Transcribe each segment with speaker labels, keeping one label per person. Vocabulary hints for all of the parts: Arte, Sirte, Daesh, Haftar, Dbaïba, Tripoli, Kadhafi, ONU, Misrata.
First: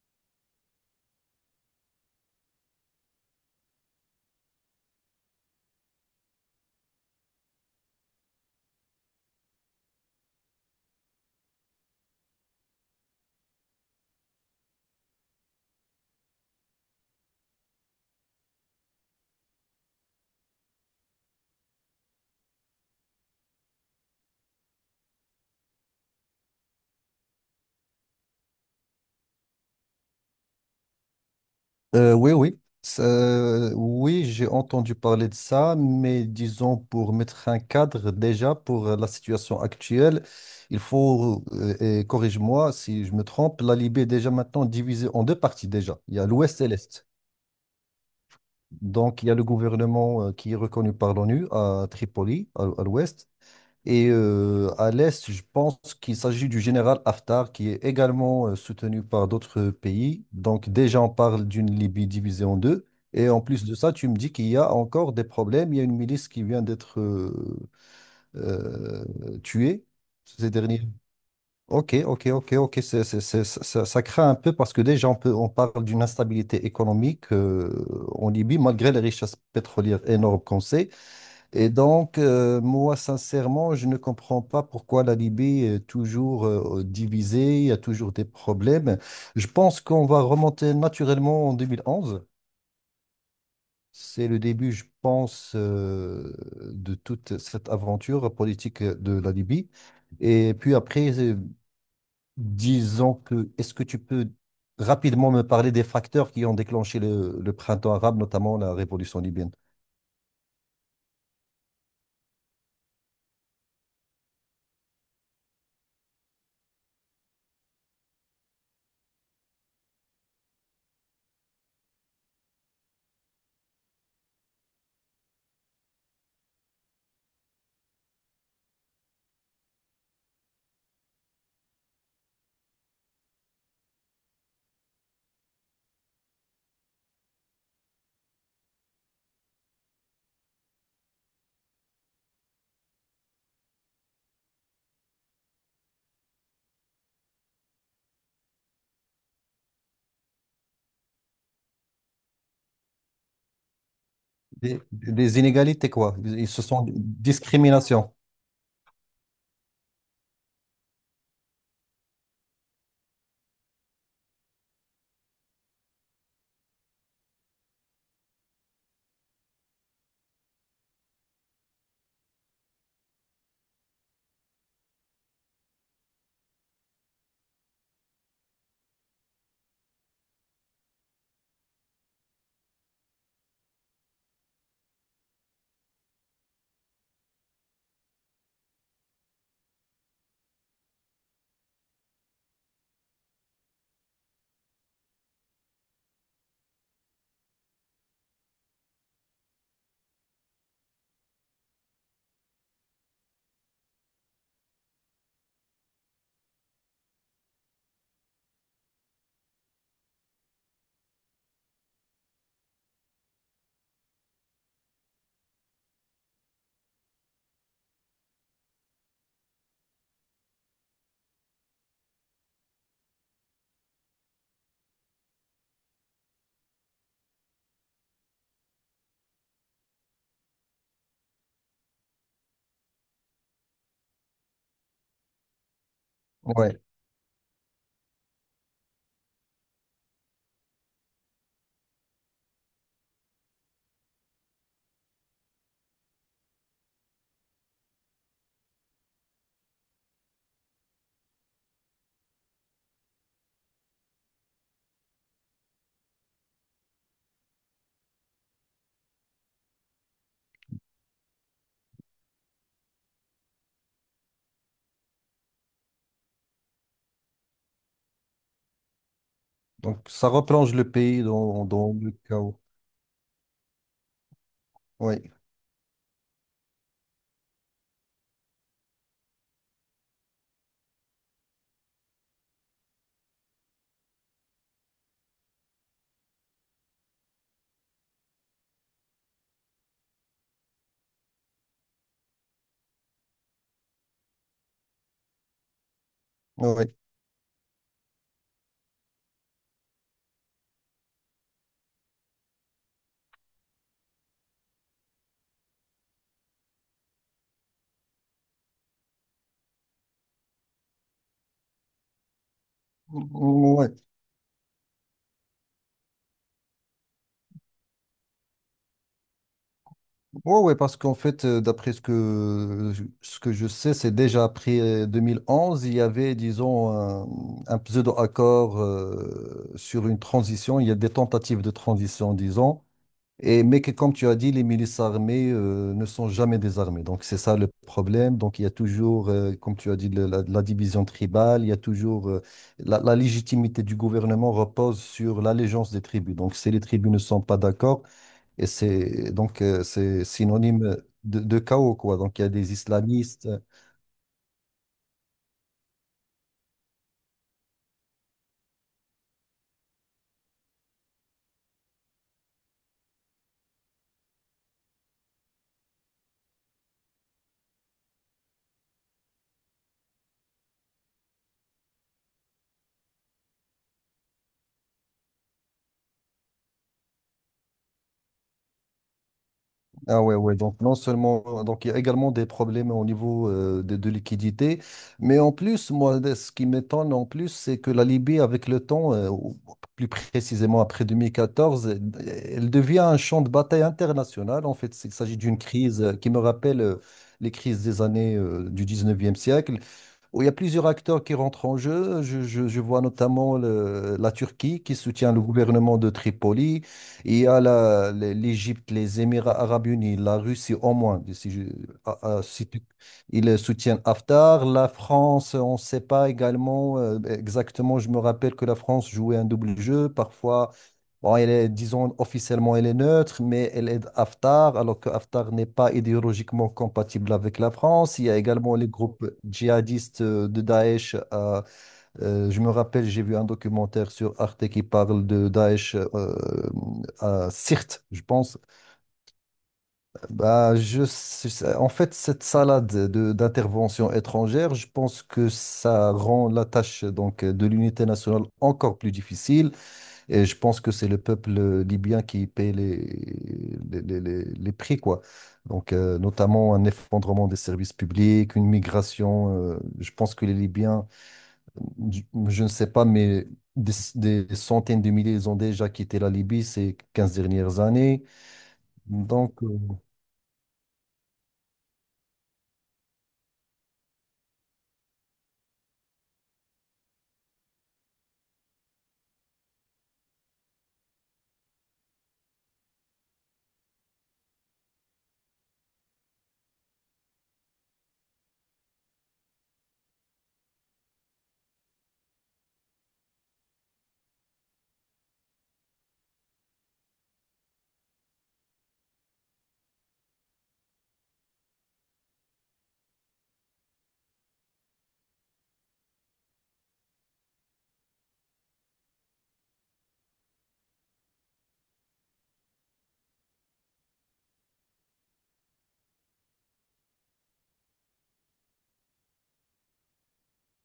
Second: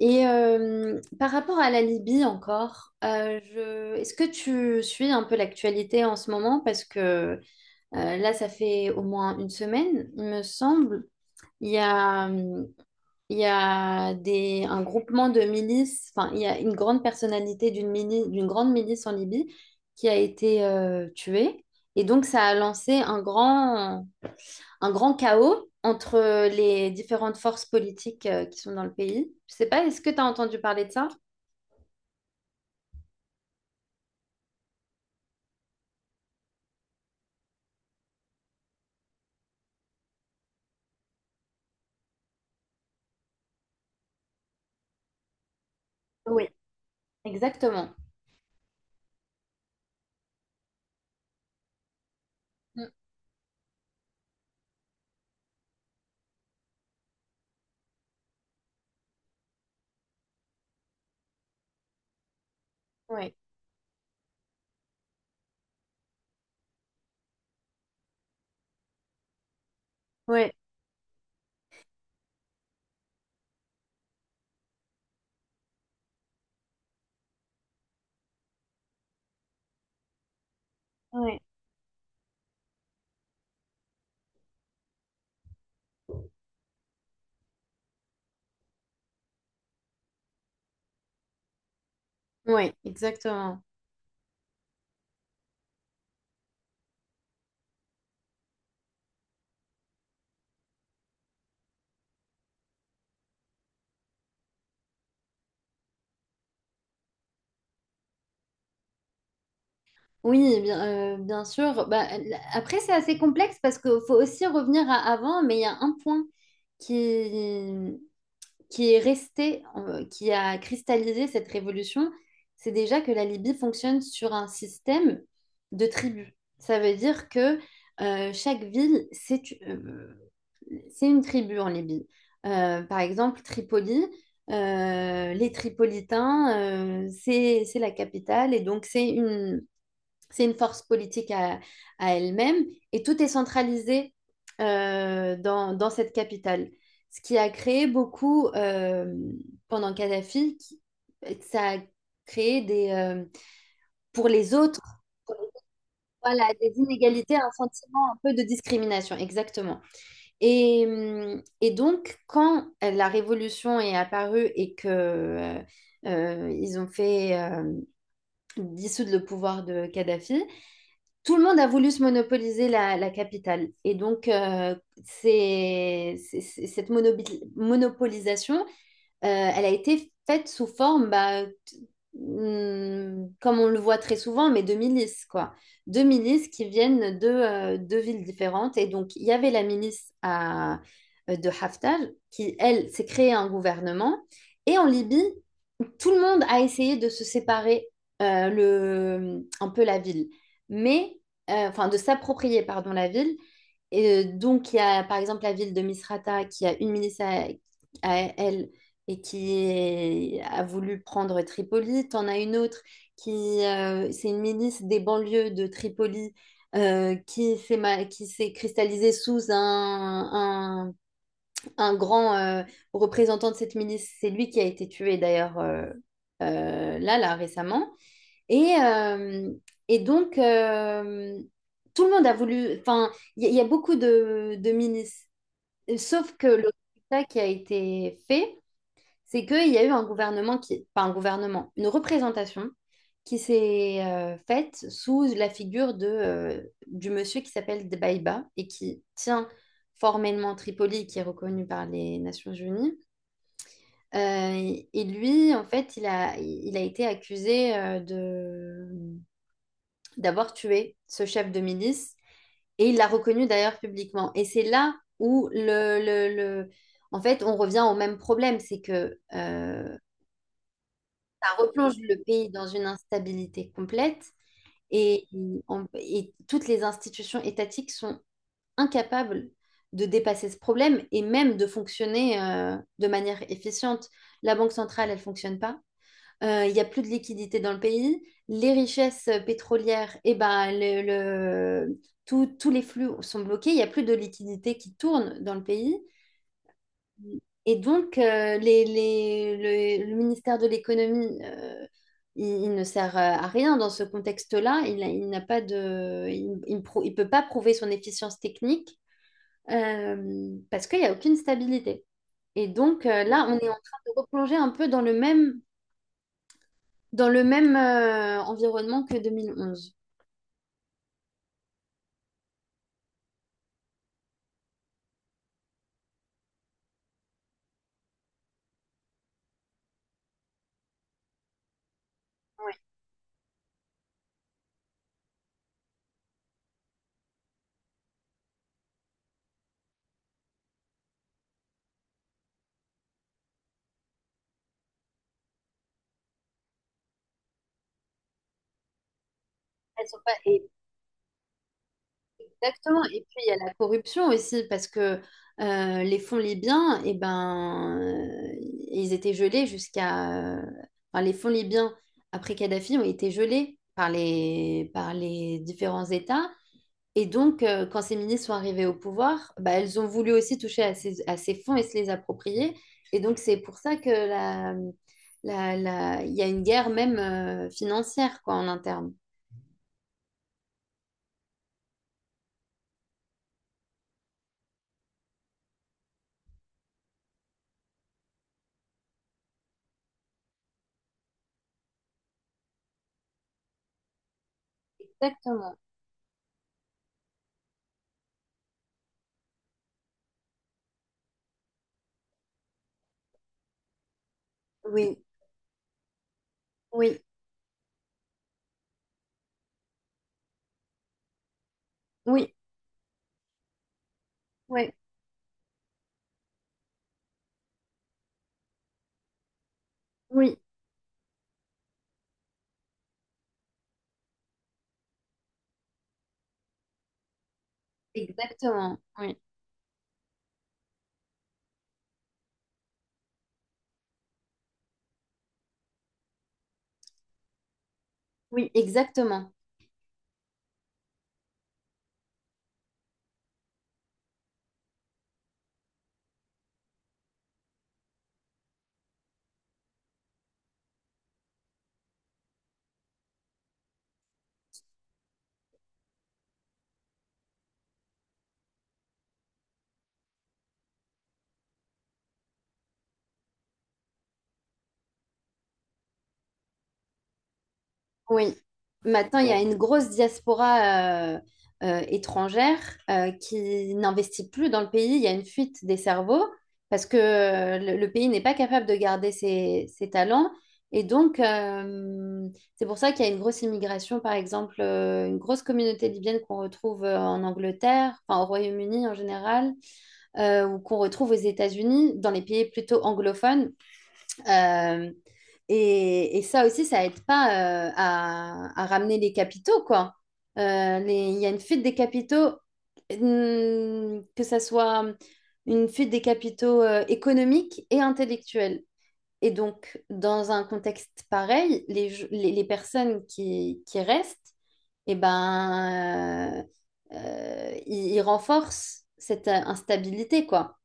Speaker 1: Et par rapport à la Libye encore, est-ce que tu suis un peu l'actualité en ce moment? Parce que là, ça fait au moins une semaine, il me semble. Il y a, un groupement de milices, enfin, il y a une grande personnalité d'une grande milice en Libye qui a été tuée. Et donc, ça a lancé un grand chaos entre les différentes forces politiques qui sont dans le pays. Je sais pas, est-ce que tu as entendu parler de ça?
Speaker 2: Oui, oui. Oui, j'ai entendu parler de ça, mais disons pour mettre un cadre déjà pour la situation actuelle, il faut, et corrige-moi si je me trompe, la Libye est déjà maintenant divisée en deux parties déjà. Il y a
Speaker 1: Oui,
Speaker 2: l'Ouest et l'Est.
Speaker 1: exactement.
Speaker 2: Donc il y a le gouvernement qui est reconnu par l'ONU à Tripoli, à
Speaker 1: Mm.
Speaker 2: l'Ouest, et à l'Est, je pense qu'il s'agit du général Haftar, qui est également soutenu par d'autres pays. Donc déjà, on parle d'une Libye divisée en deux. Et
Speaker 1: Oui,
Speaker 2: en plus de ça, tu me dis qu'il y a encore des problèmes. Il y a une milice qui vient d'être euh, tuée
Speaker 1: oui,
Speaker 2: ces derniers. Ok, ok, ok, ok. Ça craint un peu parce que déjà, on parle d'une instabilité économique en Libye, malgré les richesses pétrolières énormes qu'on sait.
Speaker 1: oui,
Speaker 2: Et donc, moi, sincèrement, je ne comprends pas pourquoi la Libye est toujours divisée, il y a toujours des problèmes. Je pense qu'on va remonter naturellement en 2011.
Speaker 1: oui, exactement.
Speaker 2: C'est le début, je pense, de toute cette aventure politique de la Libye. Et puis après, disons que, est-ce que tu peux rapidement me parler des facteurs qui ont déclenché le printemps arabe, notamment la révolution libyenne?
Speaker 1: Oui, bien, bien sûr. Bah, après, c'est assez complexe parce qu'il faut aussi revenir à avant, mais il y a un point qui, qui est resté, qui a cristallisé cette révolution, c'est déjà que la Libye fonctionne sur un système de tribus. Ça veut dire que chaque ville, c'est une tribu en Libye. Par exemple, Tripoli, les Tripolitains, c'est la capitale et donc c'est une force politique à elle-même et tout est centralisé dans cette capitale. Ce qui a créé beaucoup, pendant Kadhafi, ça a créé pour les
Speaker 2: Les,
Speaker 1: autres,
Speaker 2: les inégalités, quoi.
Speaker 1: voilà,
Speaker 2: Se
Speaker 1: des
Speaker 2: sont des
Speaker 1: inégalités, un
Speaker 2: discriminations.
Speaker 1: sentiment un peu de discrimination, exactement. Et donc, quand la Révolution est apparue et que ils ont fait dissoudre le pouvoir de Kadhafi, tout le monde a voulu se monopoliser la capitale. Et donc, cette monopolisation euh, elle a été faite sous forme, bah, comme on le voit très souvent, mais de milices, quoi. De milices qui viennent de deux villes différentes. Et donc, il y avait de Haftar, qui, elle, s'est créée un gouvernement. Et en Libye, tout le monde a essayé de se séparer un peu la ville, mais enfin de s'approprier pardon la ville. Et donc il y a par exemple la ville de Misrata qui a une milice à elle et a voulu prendre Tripoli. T'en as une autre qui c'est une milice des banlieues de Tripoli qui qui s'est cristallisée sous un grand représentant de cette milice. C'est lui qui a été tué d'ailleurs là, récemment. Et, euh, et donc, euh, tout le monde a voulu. Enfin, il y a beaucoup de milices. Sauf que le
Speaker 2: Ouais.
Speaker 1: résultat qui a été fait, c'est qu'il y a eu un gouvernement qui, pas un gouvernement, une représentation qui s'est faite sous la figure du monsieur qui s'appelle Dbaïba et qui tient formellement Tripoli, qui est reconnu par les Nations Unies. Et lui, en fait, il a été accusé d'avoir tué ce chef de milice et il l'a reconnu d'ailleurs publiquement. Et c'est là où en fait, on revient au même problème, c'est que
Speaker 2: Donc, ça replonge le pays dans, dans
Speaker 1: replonge
Speaker 2: le
Speaker 1: le pays
Speaker 2: chaos.
Speaker 1: dans une instabilité complète et,
Speaker 2: Ouais.
Speaker 1: et toutes les institutions étatiques sont incapables de dépasser ce problème et même de fonctionner de manière efficiente. La Banque centrale, elle fonctionne pas. Il n'y a plus de liquidité dans le pays. Les richesses pétrolières, eh ben, tous les flux sont bloqués. Il n'y a plus de liquidité qui tourne dans le pays.
Speaker 2: Ouais.
Speaker 1: Et donc, le ministère de l'économie, il ne sert à rien dans ce contexte-là. Il n'a pas il il peut pas prouver son efficience technique parce qu'il n'y a aucune stabilité. Et donc, là, on est en
Speaker 2: Ouais.
Speaker 1: train de replonger un peu dans dans le même environnement que 2011.
Speaker 2: Ouais, ouais, parce qu'en fait, d'après ce que je sais, c'est déjà après 2011, il y avait, disons, un pseudo-accord sur une transition. Il y a des tentatives de transition, disons. Et, mais que, comme tu as dit, les milices armées ne sont jamais désarmées. Donc, c'est ça le problème. Donc, il y a toujours, comme tu as dit, la division tribale. Il y a toujours. La légitimité du gouvernement repose sur l'allégeance des tribus. Donc, si les tribus ne sont pas d'accord, et c'est donc
Speaker 1: Elles sont
Speaker 2: c'est
Speaker 1: pas- et
Speaker 2: synonyme de chaos, quoi. Donc, il y a des
Speaker 1: Exactement. Et puis
Speaker 2: islamistes.
Speaker 1: il y a la corruption aussi, parce que les fonds libyens, eh ben, ils étaient gelés jusqu'à. Enfin, les fonds libyens après Kadhafi ont été gelés par par les différents États. Et donc, quand ces ministres sont arrivés au pouvoir, bah, elles ont voulu aussi toucher à à ces fonds et se les approprier. Et donc, c'est pour ça que il y a une guerre même financière quoi, en interne.
Speaker 2: Ah ouais, ouais, donc non seulement, donc il y a également des problèmes au niveau de liquidité, mais en plus, ce qui m'étonne en plus, c'est que la Libye, avec le temps, ou plus précisément après 2014, elle devient un champ de bataille international. En fait, il s'agit d'une
Speaker 1: Exactement.
Speaker 2: crise qui me rappelle les crises des années du 19e siècle où il y a plusieurs acteurs qui rentrent en jeu. Je vois notamment la Turquie qui
Speaker 1: Oui,
Speaker 2: soutient le gouvernement de Tripoli.
Speaker 1: oui,
Speaker 2: Il y a l'Égypte, l'Égypte, les Émirats arabes unis, la Russie au moins. Si je- ah, ah,
Speaker 1: oui,
Speaker 2: si tu- Ils soutiennent Haftar. La
Speaker 1: oui,
Speaker 2: France, on ne sait pas également exactement. Je me rappelle que la France jouait un double jeu.
Speaker 1: oui.
Speaker 2: Parfois, bon, elle est, disons, officiellement, elle est neutre, mais elle aide Haftar, alors que Haftar n'est pas idéologiquement compatible avec la France. Il y a également les
Speaker 1: Exactement,
Speaker 2: groupes
Speaker 1: oui.
Speaker 2: djihadistes de Daesh. Je me rappelle, j'ai vu un documentaire sur Arte qui parle de Daesh à Sirte, je pense.
Speaker 1: Oui, exactement.
Speaker 2: En fait, cette salade d'interventions étrangères, je pense que ça rend la tâche donc, de l'unité nationale encore plus difficile. Et je pense que c'est le peuple libyen qui paye les prix, quoi. Donc, notamment un effondrement des services publics, une migration. Je pense que les Libyens, je, je ne sais pas, mais des centaines de milliers, ils ont déjà quitté la Libye ces 15 dernières années.
Speaker 1: Oui. Maintenant, il y a
Speaker 2: Donc,
Speaker 1: une grosse diaspora étrangère qui n'investit plus dans le pays. Il y a une fuite des cerveaux parce que le pays n'est pas capable de garder ses talents. Et donc, c'est pour ça qu'il y a une grosse immigration, par exemple, une grosse communauté libyenne qu'on retrouve en Angleterre, enfin au Royaume-Uni en général, ou qu'on retrouve aux États-Unis, dans les pays plutôt anglophones. Euh, et ça aussi, ça aide pas à ramener les capitaux, quoi. Il y a une fuite des capitaux, que ça soit une fuite des capitaux économiques et intellectuels. Et donc, dans un contexte pareil, les personnes qui restent, eh ben, ils renforcent cette instabilité, quoi.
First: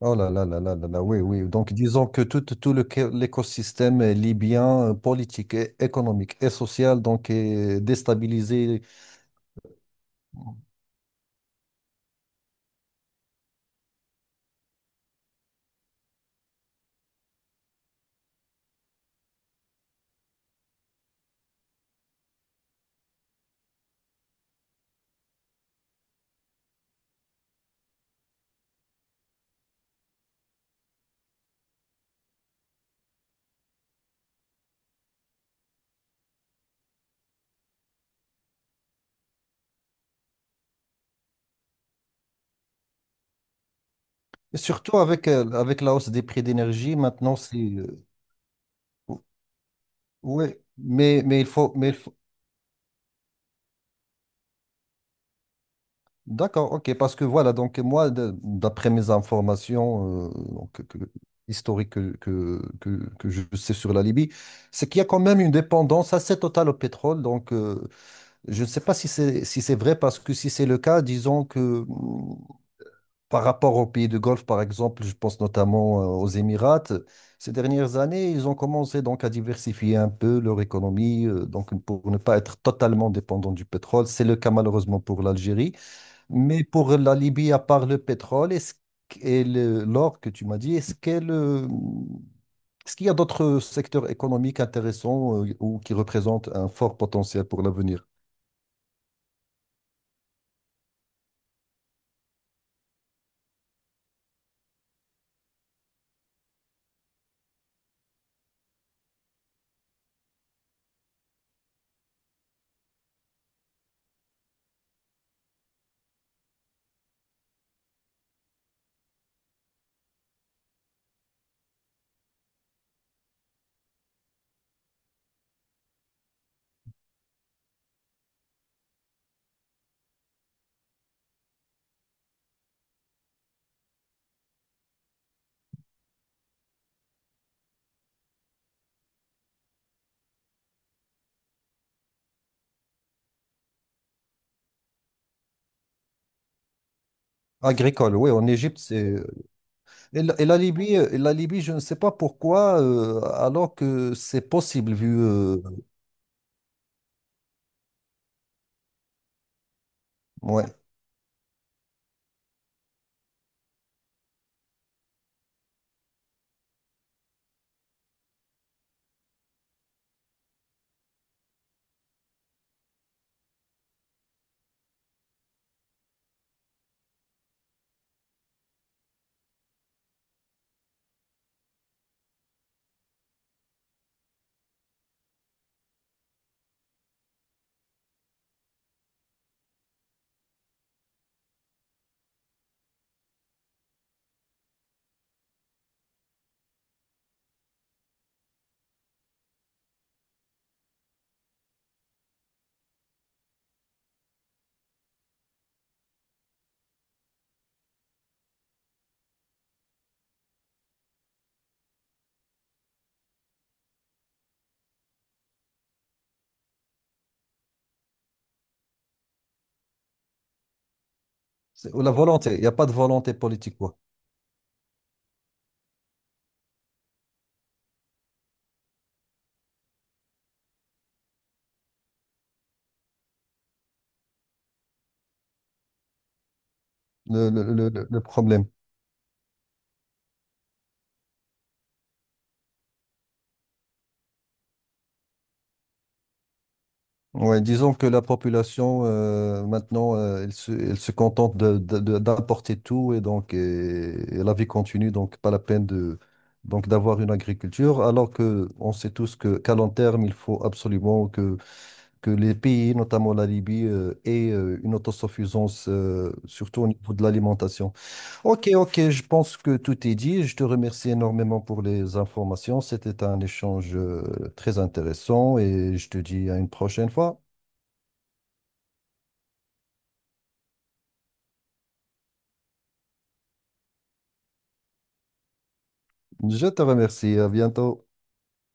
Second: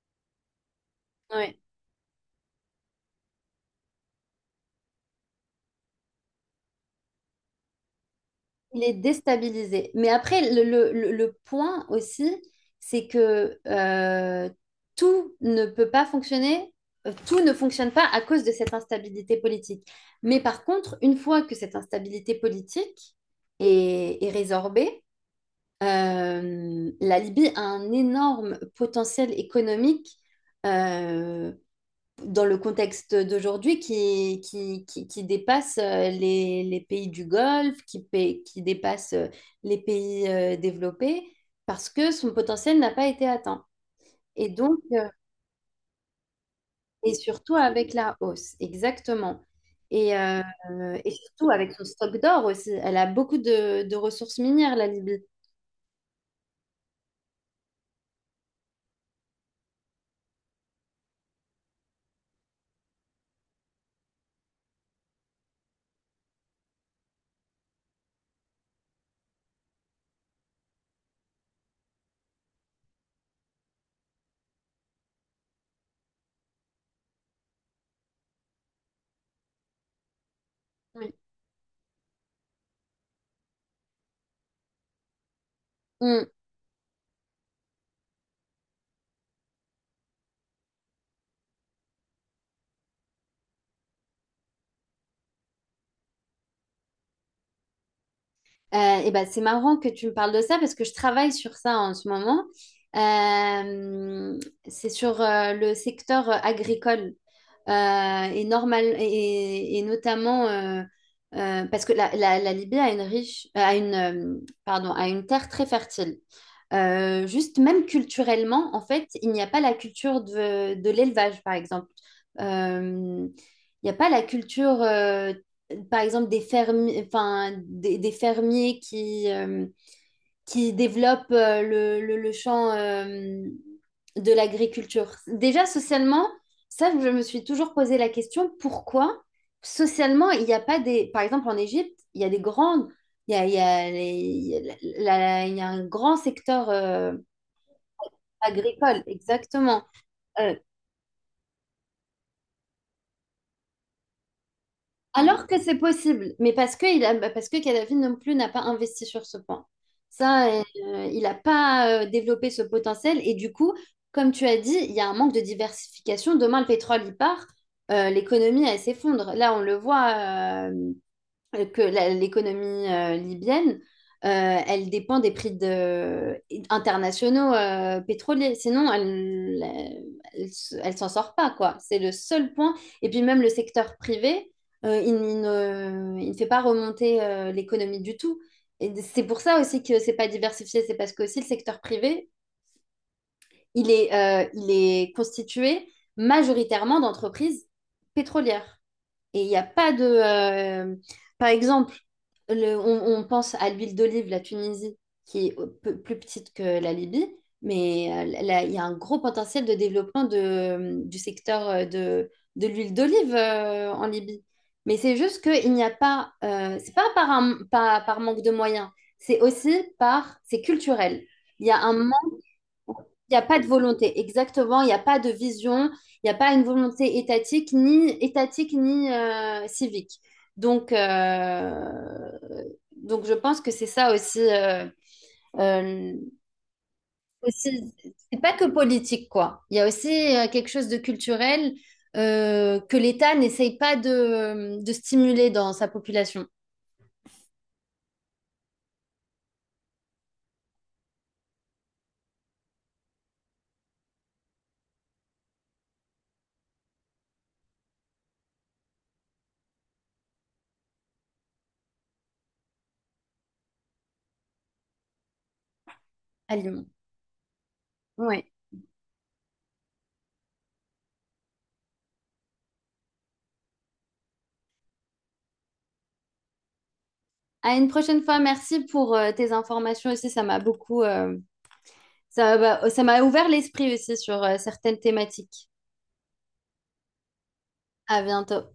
Speaker 2: oh là là là là là là, oui, oui. Donc, disons que l'écosystème libyen, politique, et économique et social, donc, est déstabilisé.
Speaker 1: Il est déstabilisé. Mais après, le point aussi, c'est que tout ne peut pas fonctionner, tout ne fonctionne pas à cause de cette instabilité politique. Mais par contre, une fois que cette instabilité politique est résorbée, la Libye a un énorme potentiel économique euh, dans le contexte d'aujourd'hui qui dépasse les pays du Golfe, qui dépasse les pays développés, parce que son potentiel n'a pas été atteint. Et
Speaker 2: Et
Speaker 1: donc,
Speaker 2: surtout avec, avec la hausse des prix d'énergie,
Speaker 1: et
Speaker 2: maintenant,
Speaker 1: surtout avec la hausse,
Speaker 2: ou-
Speaker 1: exactement. Et, euh,
Speaker 2: ouais,
Speaker 1: et
Speaker 2: mais il
Speaker 1: surtout avec
Speaker 2: faut...
Speaker 1: son
Speaker 2: Mais il faut...
Speaker 1: stock d'or aussi. Elle a beaucoup de ressources minières, la Libye.
Speaker 2: D'accord, ok, parce que voilà, d'après mes informations historiques que je sais sur la Libye, c'est qu'il y a quand même une dépendance assez totale au pétrole. Donc, je ne sais pas si c'est si c'est vrai, parce que si c'est le cas, disons que... Par rapport aux pays du Golfe, par exemple, je pense notamment aux Émirats, ces dernières années, ils ont commencé donc à diversifier un peu leur économie, donc pour ne pas être totalement dépendant du pétrole. C'est le cas malheureusement pour l'Algérie.
Speaker 1: Oui.
Speaker 2: Mais pour la Libye, à part le pétrole est-ce qu- et le- l'or que tu m'as dit, est-ce qu'elle, est-ce qu'il y a d'autres secteurs économiques intéressants ou qui représentent un fort potentiel pour l'avenir?
Speaker 1: Et ben, c'est marrant que tu me parles de ça parce que je travaille sur ça en ce moment. Euh, c'est sur le secteur agricole et notamment parce que la Libye pardon, a une terre très fertile. Juste même culturellement, en fait, il n'y a pas la culture de l'élevage, par exemple. Euh, il n'y a pas la culture, par exemple, des fermiers, enfin, des fermiers qui développe le champ de l'agriculture. Déjà, socialement, ça, je me suis toujours posé la question, pourquoi socialement, il n'y a pas des... Par exemple, en Égypte, il y a des grandes... il y a les- il y a la- la- il y a un grand secteur
Speaker 2: Agricole, oui, en Égypte,
Speaker 1: agricole,
Speaker 2: c'est...
Speaker 1: exactement. Euh,
Speaker 2: Et la Libye, je ne sais pas pourquoi, alors que c'est possible vu
Speaker 1: Alors que c'est possible, mais parce que, bah, parce que Kadhafi non plus n'a pas investi sur ce point. Ça, euh,
Speaker 2: ouais,
Speaker 1: il n'a pas développé ce potentiel. Et du coup, comme tu as dit, il y a un manque de diversification. Demain, le pétrole, il part, l'économie, elle s'effondre. Là, on le voit, que l'économie libyenne, elle dépend des internationaux pétroliers. Sinon, elle s'en sort pas, quoi. C'est le seul point. Et puis même le secteur privé, il ne fait pas remonter l'économie du tout. Et c'est pour ça aussi que c'est pas diversifié. C'est parce que aussi le secteur privé, il est constitué majoritairement d'entreprises pétrolières. Et il n'y a pas par exemple, on pense à l'huile d'olive, la Tunisie, qui est plus petite que la Libye, mais là, il y a un gros potentiel de développement du secteur de l'huile d'olive en Libye. Mais c'est juste qu'il n'y a pas... c'est pas par manque de moyens, c'est aussi par... C'est culturel. Il y a un
Speaker 2: c'est- la volonté. Il n'y a pas de volonté
Speaker 1: il n'y a pas de
Speaker 2: politique, quoi.
Speaker 1: volonté, exactement. Il n'y a pas de vision. Il n'y a pas une volonté étatique, ni civique. Donc, je pense que c'est ça euh, aussi,
Speaker 2: Le
Speaker 1: c'est pas
Speaker 2: problème.
Speaker 1: que politique, quoi. Il y a aussi quelque chose de culturel que l'État n'essaye pas de stimuler dans sa population.
Speaker 2: Ouais, disons que la population, maintenant, elle se contente d'importer tout et donc et la vie continue, donc pas la peine de, donc d'avoir une agriculture, alors que on sait tous que qu'à long terme, il faut absolument que les pays, notamment la Libye, aient une autosuffisance,
Speaker 1: À
Speaker 2: surtout
Speaker 1: Lyon.
Speaker 2: au niveau de l'alimentation.
Speaker 1: Ouais.
Speaker 2: Ok, ok, je pense que tout est dit. Je te remercie énormément pour les informations. C'était un échange très intéressant et je te dis à une prochaine fois.
Speaker 1: À une prochaine fois. Merci pour tes informations aussi. Ça va- ça m'a ouvert l'esprit aussi sur certaines thématiques.
Speaker 2: Je te remercie, à bientôt.
Speaker 1: À bientôt.